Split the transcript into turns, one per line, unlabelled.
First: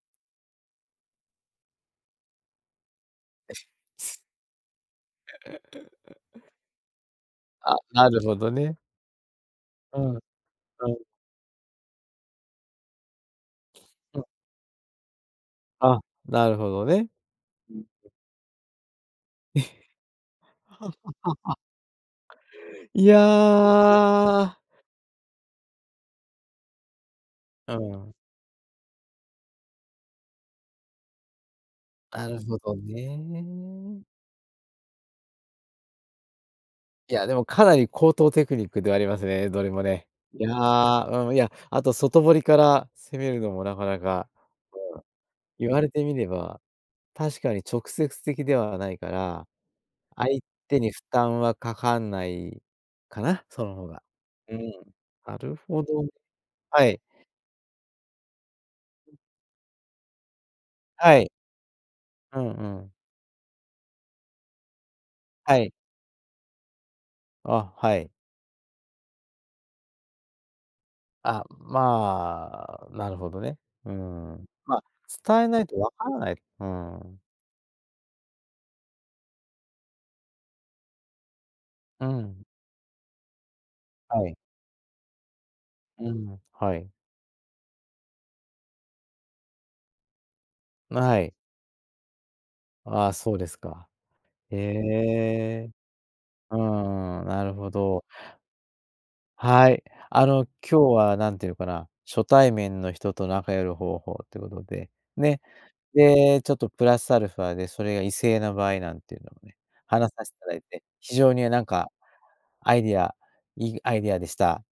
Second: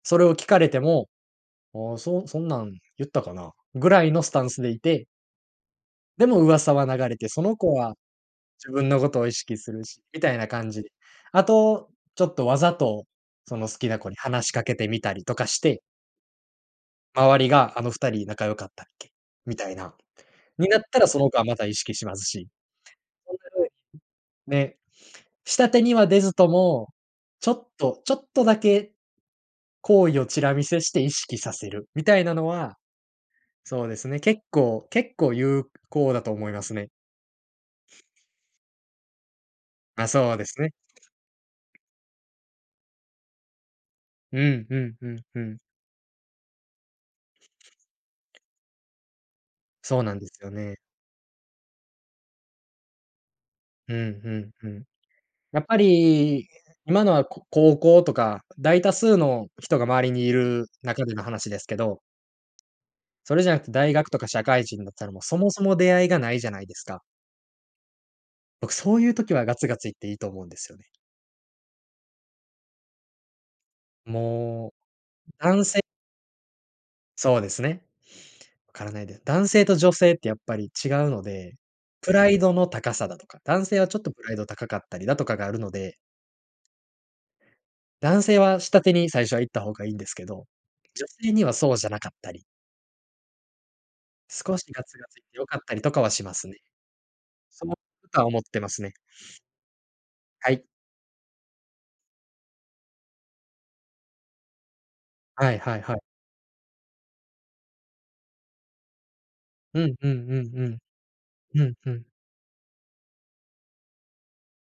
それを聞かれても「ああ、そそんなん言ったかな」ぐらいのスタンスでいてでも 噂は流れて、その子
あ、
は
なるほど
自
ね。
分のことを意識する
う
し、
ん、
みたいな感じで、
うん。
あと、ちょっとわざと、その好きな子に
うん。
話しかけてみたりとかして
あ、なるほどね。
周りが
う
「あ
ん
のふた
と
り仲良かったっけ」みたいな、になったら、その子はま た意識しますし。
い
そんなふうに、
や
ね、下手には出ずとも、ちょっ
うー
とち
ん。
ょっとだけ行為をチラ見せして意識させるみたい
な
な
る
の
ほど
はそうで
ね。
すね、結構結構有効だと思いますね。
いや、でもかなり高等テクニックではありますね、どれもね。
あ、そう
い
で
や、
すね。
うん、いや、あと外堀から攻めるのもなかなか、
うんうん
うん、
うんうん。
言われてみれば、確かに直接的ではないから、
そうなんで
相
すよね。
手に負担はかかんないかな、その方
うん
が。
う
う
んう
ん、
ん。
なる
やっぱ
ほど。
り、
はい。
今のはこ高校とか、大多数の人が周りにいる中で
は
の
い。
話ですけど
うんうん。
それじゃなくて、大学とか社会人だったら、もうそも
は
そ
い。
も出会いがないじゃないですか。
あ、はい。
僕そういう時はガツガツいっていいと思うんですよね。
あ、まあ、なるほどね。うーん、
も
ま、伝
う、
えな
男
いと
性
わかんない、うーん。
そうですね。分からないで男性と女性ってやっぱり違うので、
う
プライ
ん。
ドの高さだとか、男性はちょっとプ
は
ラ
い。
イド高かったりだとかがあるので
うん、はい。
男性は下手に最初は行った方がいいんですけど、
ま、
女
はい。
性にはそうじゃなかったり
ああ、そうですか。へ
少しガツガツいって良かっ
え。
たりとかはします
う
ね。
ーん、なる
そ
ほど。
たは思ってますね。
はい、あの
はい。
今日はなんていうのかな、初対面の人と仲良くなる方法ということで、ね。
はいはいはい。
で、ちょっとプラスアルファでそれが異性の場合なんていうのをね、
うんう
話さ
ん
せてい
う
ただ
ん
い
うん、
て、非常にな
う
ん
ん
か、
うん。
アイディアいいアイディアでした。